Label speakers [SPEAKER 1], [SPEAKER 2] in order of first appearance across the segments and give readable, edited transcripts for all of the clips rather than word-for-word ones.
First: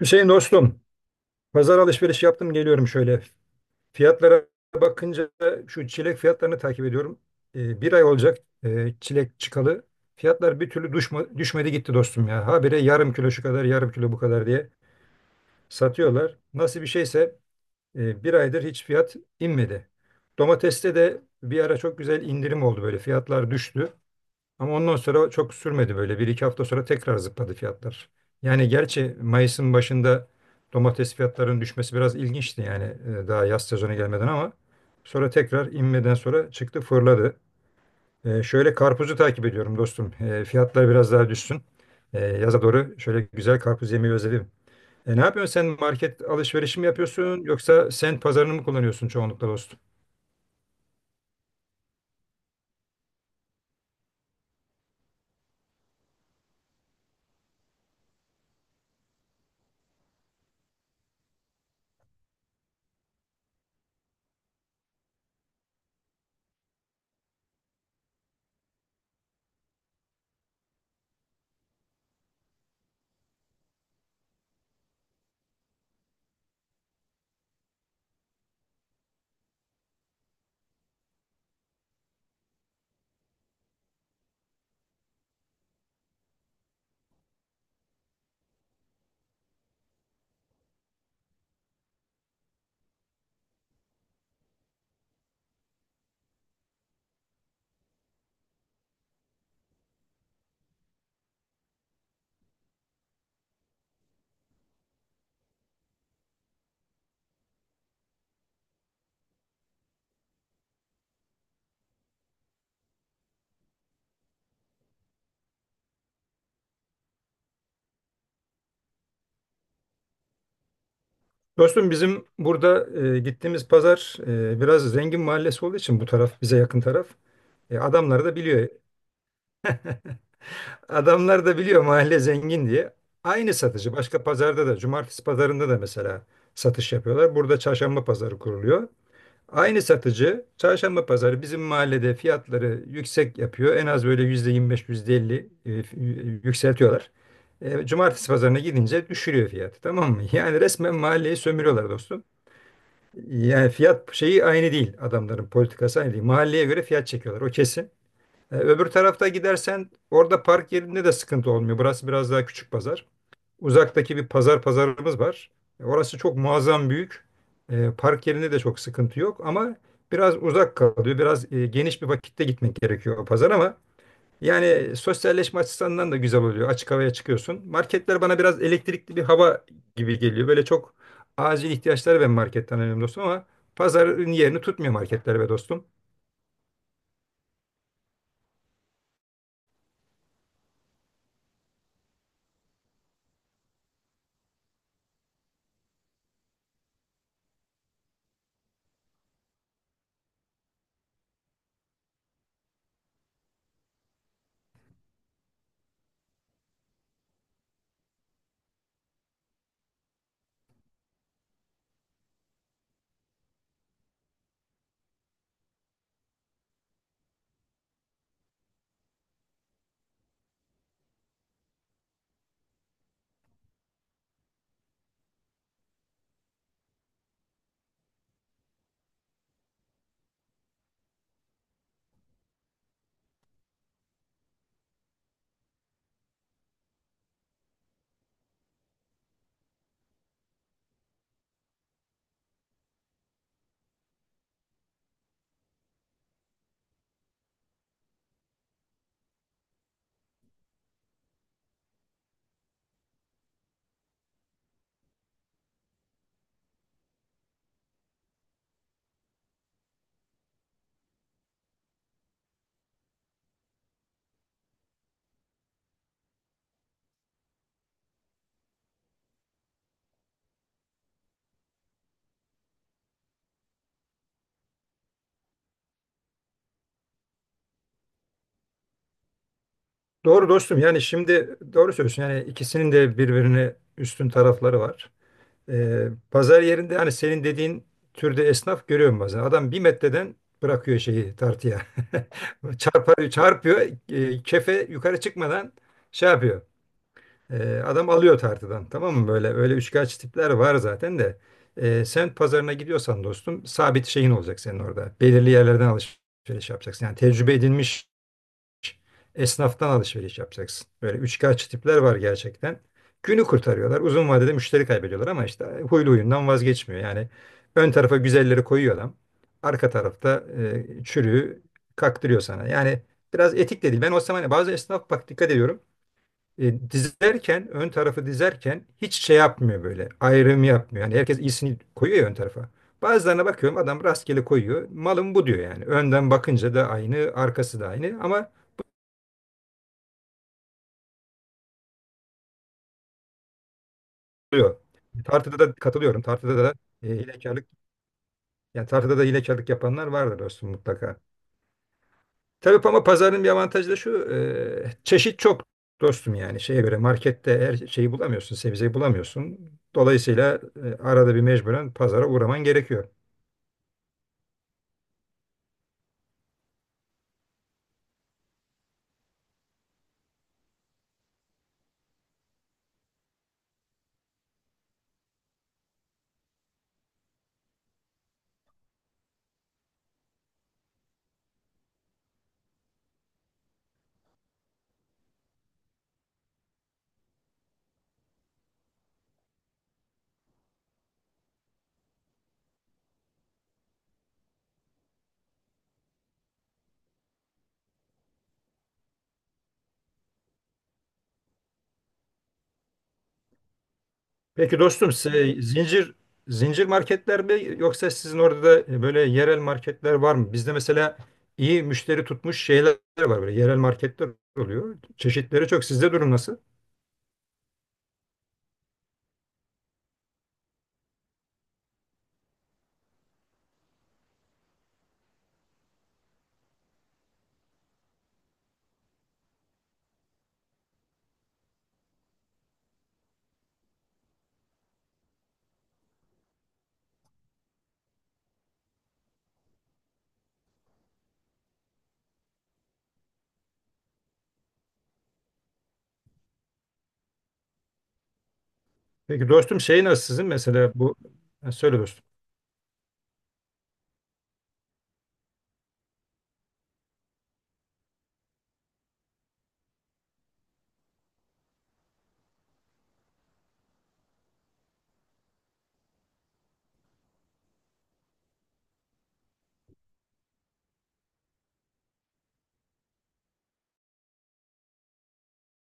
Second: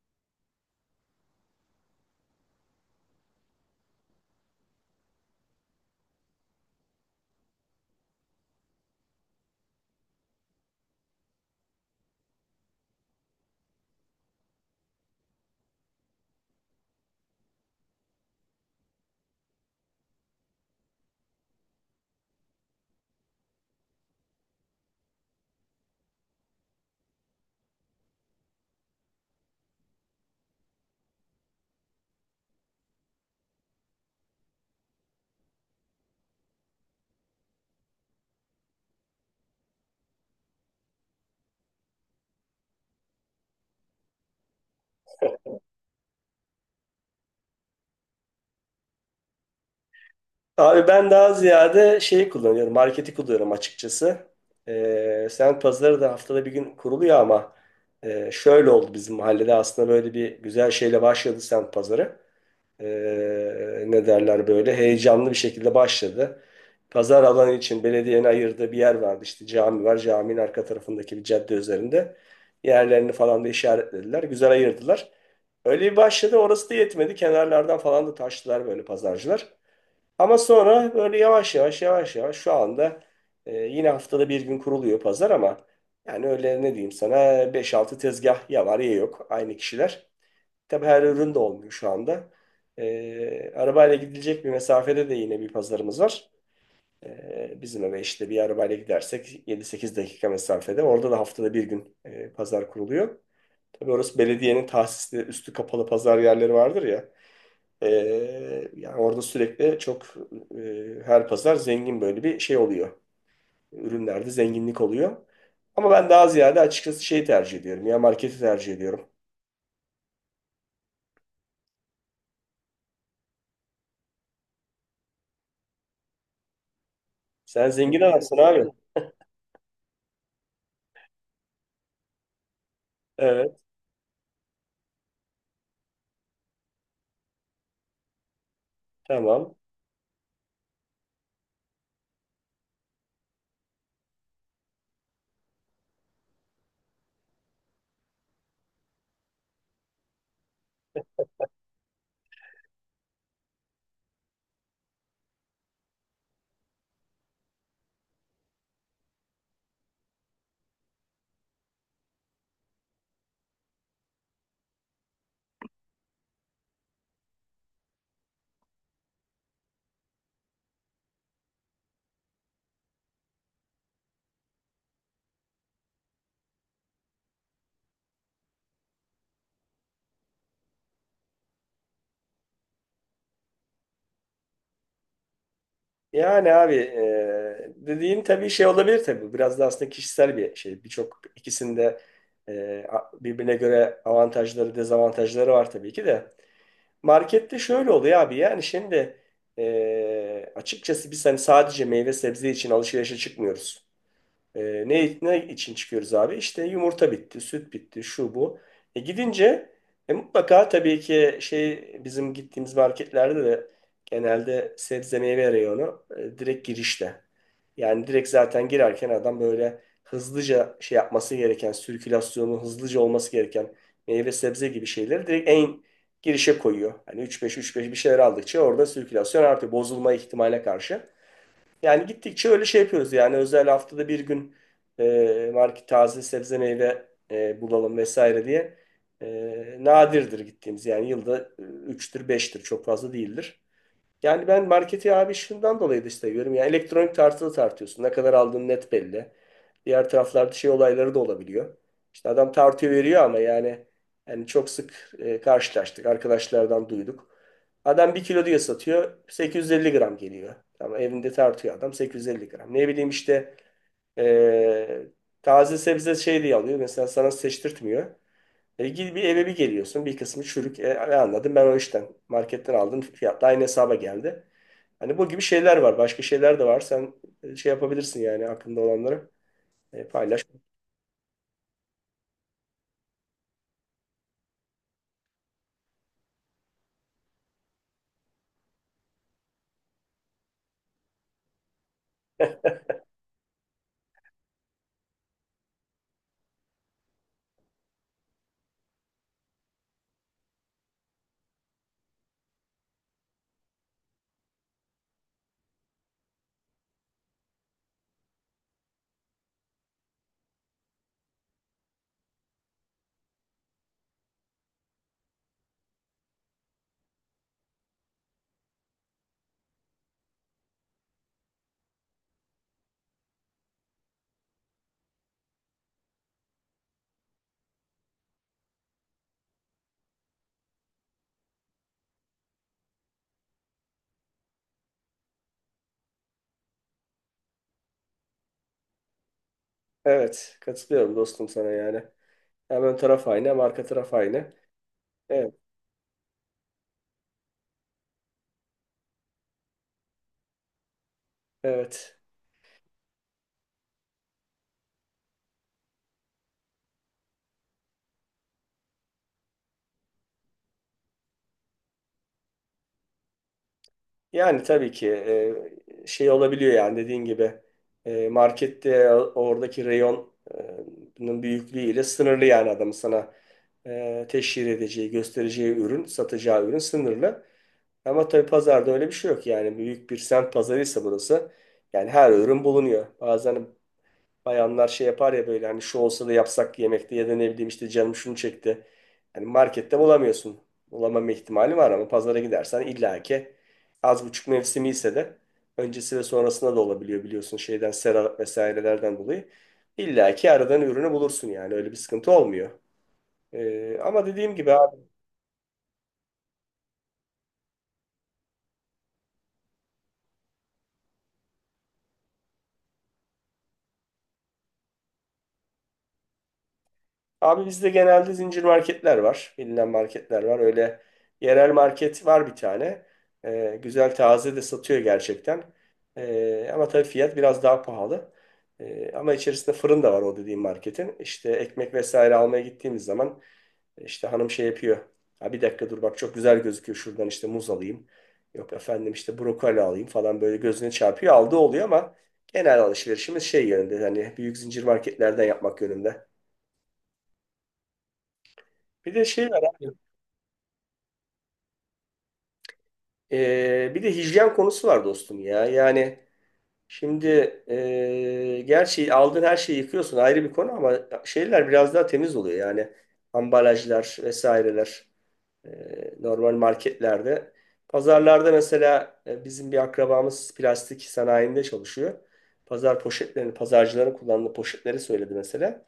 [SPEAKER 1] Hüseyin dostum, pazar alışveriş yaptım geliyorum şöyle. Fiyatlara bakınca şu çilek fiyatlarını takip ediyorum. Bir ay olacak çilek çıkalı. Fiyatlar bir türlü düşmedi gitti dostum ya. Habire yarım kilo şu kadar, yarım kilo bu kadar diye satıyorlar. Nasıl bir şeyse bir aydır hiç fiyat inmedi. Domateste de bir ara çok güzel indirim oldu böyle. Fiyatlar düştü. Ama ondan sonra çok sürmedi böyle. Bir iki hafta sonra tekrar zıpladı fiyatlar. Yani gerçi Mayıs'ın başında domates fiyatlarının düşmesi biraz ilginçti yani daha yaz sezonu gelmeden ama sonra tekrar inmeden sonra çıktı fırladı. Şöyle karpuzu takip ediyorum dostum. Fiyatlar biraz daha düşsün. Yaza doğru şöyle güzel karpuz yemeyi özledim. Ne yapıyorsun sen market alışverişi mi yapıyorsun yoksa sen pazarını mı kullanıyorsun çoğunlukla dostum?
[SPEAKER 2] Abi ben daha ziyade şeyi kullanıyorum. Marketi kullanıyorum açıkçası. Semt pazarı da haftada bir gün kuruluyor ama şöyle oldu bizim mahallede aslında böyle bir güzel şeyle başladı semt pazarı. Ne derler böyle heyecanlı bir şekilde başladı. Pazar alanı için belediyenin ayırdığı bir yer vardı. İşte cami var. Caminin arka tarafındaki bir cadde üzerinde. Yerlerini falan da işaretlediler. Güzel ayırdılar. Öyle bir başladı. Orası da yetmedi. Kenarlardan falan da taştılar böyle pazarcılar. Ama sonra böyle yavaş yavaş yavaş yavaş şu anda yine haftada bir gün kuruluyor pazar ama yani öyle ne diyeyim sana 5-6 tezgah ya var ya yok aynı kişiler. Tabii her ürün de olmuyor şu anda. Arabayla gidilecek bir mesafede de yine bir pazarımız var. Bizim eve işte bir arabayla gidersek 7-8 dakika mesafede. Orada da haftada bir gün pazar kuruluyor. Tabii orası belediyenin tahsisli üstü kapalı pazar yerleri vardır ya. Ee, yani orada sürekli çok her pazar zengin böyle bir şey oluyor. Ürünlerde zenginlik oluyor. Ama ben daha ziyade açıkçası şeyi tercih ediyorum. Ya marketi tercih ediyorum.
[SPEAKER 1] Dostum bizim burada gittiğimiz pazar biraz zengin mahallesi olduğu için bu taraf bize yakın taraf.
[SPEAKER 2] Sen zengin
[SPEAKER 1] Adamlar da
[SPEAKER 2] adamsın
[SPEAKER 1] biliyor.
[SPEAKER 2] abi.
[SPEAKER 1] Adamlar da biliyor mahalle zengin diye. Aynı
[SPEAKER 2] Evet,
[SPEAKER 1] satıcı başka pazarda da cumartesi pazarında da mesela satış yapıyorlar. Burada çarşamba pazarı kuruluyor.
[SPEAKER 2] tamam.
[SPEAKER 1] Aynı satıcı çarşamba pazarı bizim mahallede fiyatları yüksek yapıyor. En az böyle %25 %50 yükseltiyorlar. Cumartesi pazarına gidince düşürüyor fiyatı, tamam mı? Yani resmen mahalleyi sömürüyorlar dostum. Yani fiyat şeyi aynı değil, adamların politikası aynı değil. Mahalleye göre fiyat çekiyorlar, o kesin. Öbür tarafta gidersen orada park yerinde de sıkıntı olmuyor. Burası biraz daha küçük pazar. Uzaktaki bir pazarımız var. Orası çok muazzam büyük. Park yerinde de çok sıkıntı yok ama biraz uzak kalıyor. Biraz geniş bir vakitte gitmek gerekiyor o pazar ama yani sosyalleşme açısından da güzel oluyor. Açık havaya çıkıyorsun. Marketler bana biraz elektrikli bir hava gibi geliyor. Böyle çok acil ihtiyaçları ben marketten alıyorum dostum ama pazarın yerini tutmuyor marketler be dostum.
[SPEAKER 2] Yani abi dediğin tabii şey olabilir tabii. Biraz da aslında kişisel bir şey. Birçok ikisinde birbirine göre avantajları, dezavantajları var tabii ki de. Markette şöyle oluyor abi yani şimdi açıkçası biz hani sadece meyve sebze için alışverişe çıkmıyoruz. E, ne için çıkıyoruz abi? İşte yumurta bitti, süt bitti, şu bu. Gidince mutlaka tabii ki şey bizim gittiğimiz marketlerde de genelde sebze meyve reyonu direkt girişte. Yani direkt zaten girerken adam böyle hızlıca şey yapması gereken, sirkülasyonu hızlıca olması gereken meyve sebze gibi şeyleri direkt en girişe koyuyor. Hani üç beş üç beş bir şeyler aldıkça orada sirkülasyon artıyor. Bozulma ihtimaline karşı. Yani gittikçe öyle şey yapıyoruz yani özel haftada bir gün market taze sebze meyve bulalım vesaire diye nadirdir gittiğimiz yani yılda 3'tür beştir çok fazla değildir. Yani ben marketi abi şundan dolayı da seviyorum. Yani elektronik tartılı tartıyorsun. Ne kadar aldığın net belli. Diğer taraflarda şey olayları da olabiliyor. İşte adam tartıyor veriyor ama yani çok sık karşılaştık. Arkadaşlardan duyduk. Adam bir kilo diye satıyor. 850 gram geliyor. Ama evinde tartıyor adam 850 gram. Ne bileyim işte e, taze sebze şey diye alıyor. Mesela sana seçtirtmiyor. Gidip bir eve bir geliyorsun. Bir kısmı çürük. Ne anladım ben o işten. Marketten aldım. Fiyat da aynı hesaba geldi. Hani bu gibi şeyler var. Başka şeyler de var. Sen şey yapabilirsin yani aklında olanları paylaş.
[SPEAKER 1] Doğru dostum, yani şimdi doğru söylüyorsun. Yani ikisinin de birbirine üstün tarafları var. Pazar yerinde hani senin dediğin türde esnaf görüyorum bazen. Adam bir metreden bırakıyor şeyi tartıya. Çarpıyor. Kefe yukarı çıkmadan şey yapıyor. Adam alıyor tartıdan, tamam mı? Böyle öyle üçkağıtçı tipler var zaten de. Sen pazarına gidiyorsan dostum sabit şeyin olacak senin orada. Belirli yerlerden alışveriş yapacaksın. Yani tecrübe edilmiş esnaftan alışveriş yapacaksın. Böyle üçkağıtçı tipler var gerçekten. Günü kurtarıyorlar. Uzun vadede müşteri kaybediyorlar ama işte huylu huyundan vazgeçmiyor. Yani ön tarafa güzelleri koyuyor adam. Arka tarafta çürüğü kaktırıyor sana. Yani biraz etik de değil. Ben o zaman bazı esnaf bak dikkat ediyorum. Dizerken, ön tarafı dizerken hiç şey yapmıyor böyle. Ayrım yapmıyor. Yani herkes iyisini koyuyor ya ön tarafa. Bazılarına bakıyorum adam rastgele koyuyor. Malım bu diyor yani. Önden bakınca da aynı, arkası da aynı ama
[SPEAKER 2] Evet. Katılıyorum dostum sana yani. Hem ön taraf aynı hem arka taraf aynı.
[SPEAKER 1] oluyor.
[SPEAKER 2] Evet.
[SPEAKER 1] Tartıda da katılıyorum. Tartıda da hilekarlık, yani tartıda da hilekarlık yapanlar vardır dostum mutlaka.
[SPEAKER 2] Evet.
[SPEAKER 1] Tabii ama pazarın bir avantajı da şu. Çeşit çok dostum yani. Şeye göre markette her şeyi bulamıyorsun. Sebzeyi bulamıyorsun. Dolayısıyla arada bir mecburen pazara uğraman gerekiyor.
[SPEAKER 2] Yani tabii ki şey olabiliyor yani dediğin gibi markette oradaki reyonun büyüklüğüyle sınırlı yani adamın sana teşhir edeceği, göstereceği ürün, satacağı ürün sınırlı. Ama tabii pazarda öyle bir şey yok yani büyük bir semt pazarıysa burası yani her ürün bulunuyor. Bazen bayanlar şey yapar ya böyle hani şu olsa da yapsak yemekte ya da ne bileyim işte canım şunu çekti. Hani markette bulamıyorsun. Bulamama ihtimali var ama pazara gidersen illaki az buçuk mevsimi ise de öncesi ve sonrasında da olabiliyor biliyorsun şeyden sera vesairelerden dolayı. İlla ki aradan ürünü bulursun yani öyle bir sıkıntı olmuyor. Ama dediğim gibi.
[SPEAKER 1] Peki dostum size zincir marketler mi yoksa sizin orada da böyle yerel marketler var mı? Bizde mesela iyi müşteri tutmuş şeyler var, böyle yerel marketler oluyor. Çeşitleri çok. Sizde durum nasıl?
[SPEAKER 2] Abi bizde genelde zincir marketler var. Bilinen marketler var. Öyle yerel market var bir tane. Güzel taze de satıyor gerçekten. Ama tabii fiyat biraz daha pahalı. Ama içerisinde fırın da var o dediğim marketin. İşte ekmek vesaire almaya gittiğimiz zaman işte hanım şey yapıyor. Ha bir dakika dur bak çok güzel gözüküyor şuradan işte muz alayım. Yok efendim işte brokoli alayım falan böyle gözüne çarpıyor. Aldığı oluyor ama genel alışverişimiz şey yönünde. Hani büyük zincir marketlerden yapmak yönünde. Bir de
[SPEAKER 1] Peki
[SPEAKER 2] şey var
[SPEAKER 1] dostum
[SPEAKER 2] abi.
[SPEAKER 1] şey nasıl sizin mesela bu. Ha, söyle dostum.
[SPEAKER 2] Bir de hijyen konusu var dostum ya. Yani şimdi gerçi aldığın her şeyi yıkıyorsun ayrı bir konu ama şeyler biraz daha temiz oluyor. Yani ambalajlar vesaireler normal marketlerde. Pazarlarda mesela bizim bir akrabamız plastik sanayinde çalışıyor. Pazar poşetlerini, pazarcıların kullandığı poşetleri söyledi mesela.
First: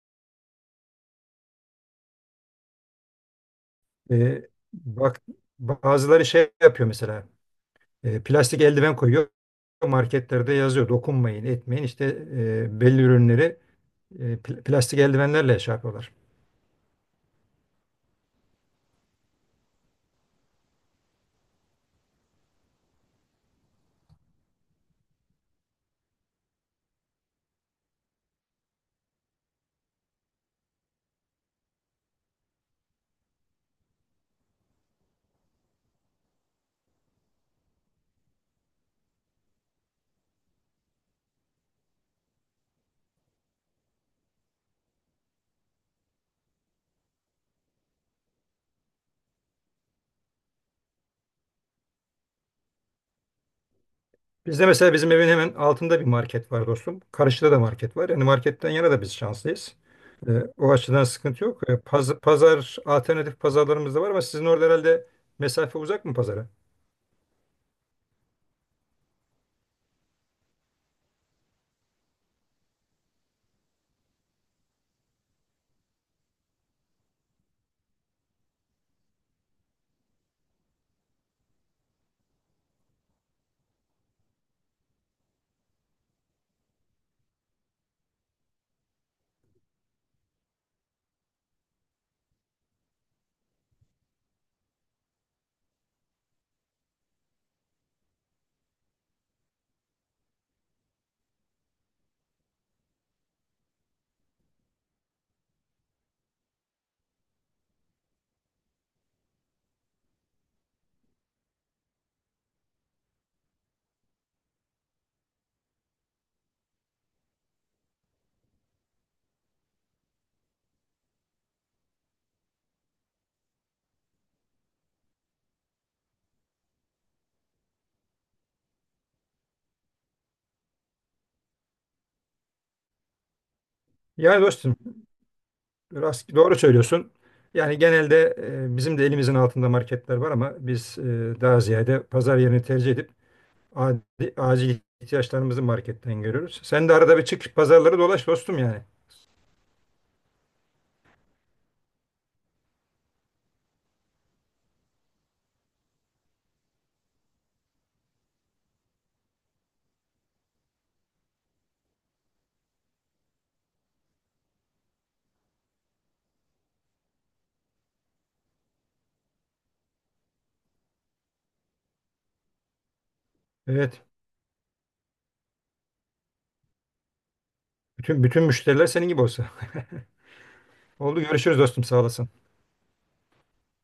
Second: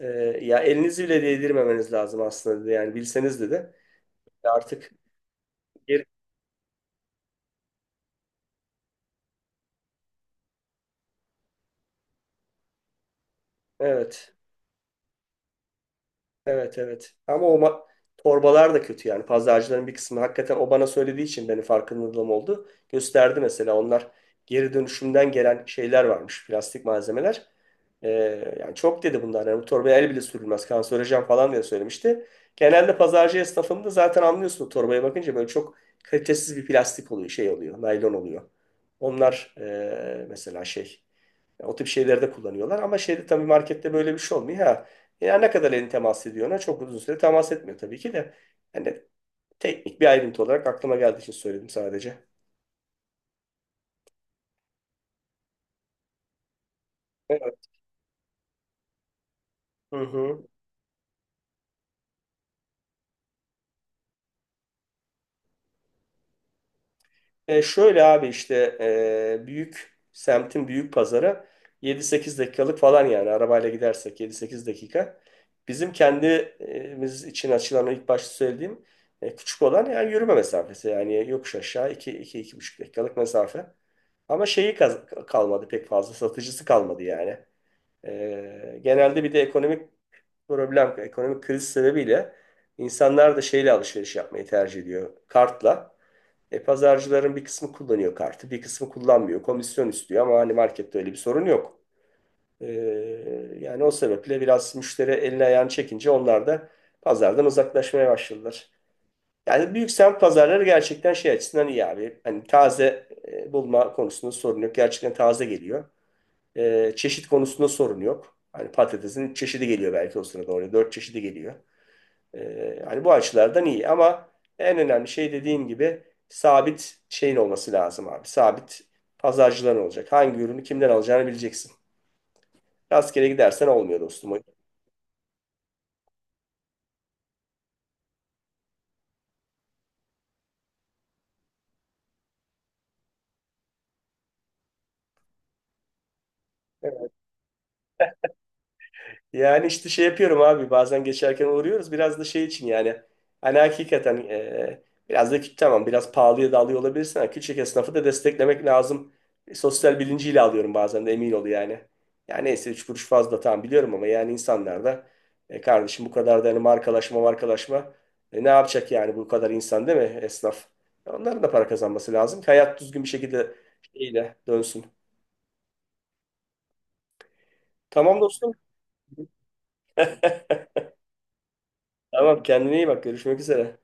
[SPEAKER 2] E, ya elinizi bile değdirmemeniz lazım aslında dedi. Yani bilseniz dedi.
[SPEAKER 1] Ee,
[SPEAKER 2] Artık
[SPEAKER 1] Bak
[SPEAKER 2] geri,
[SPEAKER 1] bazıları şey yapıyor mesela plastik eldiven koyuyor, marketlerde yazıyor dokunmayın etmeyin işte belli ürünleri
[SPEAKER 2] evet.
[SPEAKER 1] plastik eldivenlerle şey yapıyorlar.
[SPEAKER 2] Evet evet. Ama o torbalar da kötü yani. Pazarcıların bir kısmı hakikaten o bana söylediği için benim farkındalığım oldu. Gösterdi mesela onlar geri dönüşümden gelen şeyler varmış. Plastik malzemeler. Ee, yani çok dedi bunlar. Yani bu torbaya el bile sürülmez. Kanserojen falan diye söylemişti. Genelde pazarcı esnafında zaten anlıyorsun o torbaya bakınca böyle çok kalitesiz bir plastik oluyor. Şey oluyor. Naylon oluyor. Onlar mesela şey. O tip şeylerde kullanıyorlar. Ama şeyde tabii markette böyle bir şey olmuyor. Ha, ya ne kadar elini temas ediyor ona? Çok uzun süre temas etmiyor tabii ki de. Hani teknik bir ayrıntı olarak aklıma geldiği için söyledim sadece.
[SPEAKER 1] Bizde mesela bizim evin hemen altında bir market var dostum. Karşıda
[SPEAKER 2] Evet.
[SPEAKER 1] da market var. Yani marketten yana da biz şanslıyız.
[SPEAKER 2] Hı
[SPEAKER 1] Ee,
[SPEAKER 2] hı.
[SPEAKER 1] O açıdan sıkıntı yok. Pazar, alternatif pazarlarımız da var ama sizin orada herhalde mesafe uzak mı pazara?
[SPEAKER 2] Şöyle abi işte büyük semtin büyük pazarı 7-8 dakikalık falan yani arabayla gidersek yedi sekiz dakika. Bizim kendimiz için açılan o ilk başta söylediğim küçük olan yani yürüme mesafesi yani yokuş aşağı iki iki 2,5 dakikalık mesafe. Ama şeyi kalmadı pek fazla satıcısı kalmadı yani. Genelde bir de ekonomik problem, ekonomik kriz sebebiyle insanlar da şeyle alışveriş yapmayı tercih ediyor. Kartla. Pazarcıların bir kısmı kullanıyor kartı, bir kısmı kullanmıyor. Komisyon istiyor ama hani markette öyle bir sorun yok. E, yani o sebeple biraz müşteri elini ayağını çekince onlar da pazardan uzaklaşmaya başladılar. Yani büyük semt pazarları gerçekten şey açısından iyi abi. Hani taze bulma konusunda sorun yok. Gerçekten taze geliyor. Çeşit konusunda sorun yok. Hani patatesin üç çeşidi geliyor belki o sırada oraya. Dört çeşidi geliyor. Hani bu açılardan iyi ama en önemli şey dediğim gibi sabit şeyin olması lazım abi. Sabit pazarcıların olacak. Hangi ürünü kimden alacağını bileceksin. Rastgele gidersen olmuyor dostum. O.
[SPEAKER 1] Yani dostum, doğru söylüyorsun. Yani genelde bizim de elimizin altında marketler var ama biz daha ziyade pazar yerini tercih edip acil ihtiyaçlarımızı marketten görüyoruz. Sen de arada bir çık pazarları dolaş dostum yani.
[SPEAKER 2] Yani işte şey yapıyorum abi bazen geçerken uğruyoruz biraz da şey için yani hani hakikaten biraz da tamam biraz pahalıya da alıyor olabilirsin ama küçük esnafı da desteklemek lazım. Sosyal bilinciyle alıyorum bazen de emin ol yani. Yani neyse üç kuruş fazla tamam biliyorum ama yani insanlar da kardeşim bu kadar da hani markalaşma markalaşma ne yapacak yani bu kadar insan değil mi esnaf? Onların da para kazanması lazım ki hayat düzgün bir şekilde
[SPEAKER 1] Evet.
[SPEAKER 2] şeyle dönsün. Tamam
[SPEAKER 1] Bütün
[SPEAKER 2] dostum.
[SPEAKER 1] müşteriler senin gibi olsa. Oldu, görüşürüz dostum, sağ olasın.
[SPEAKER 2] Tamam kendine iyi bak görüşmek üzere.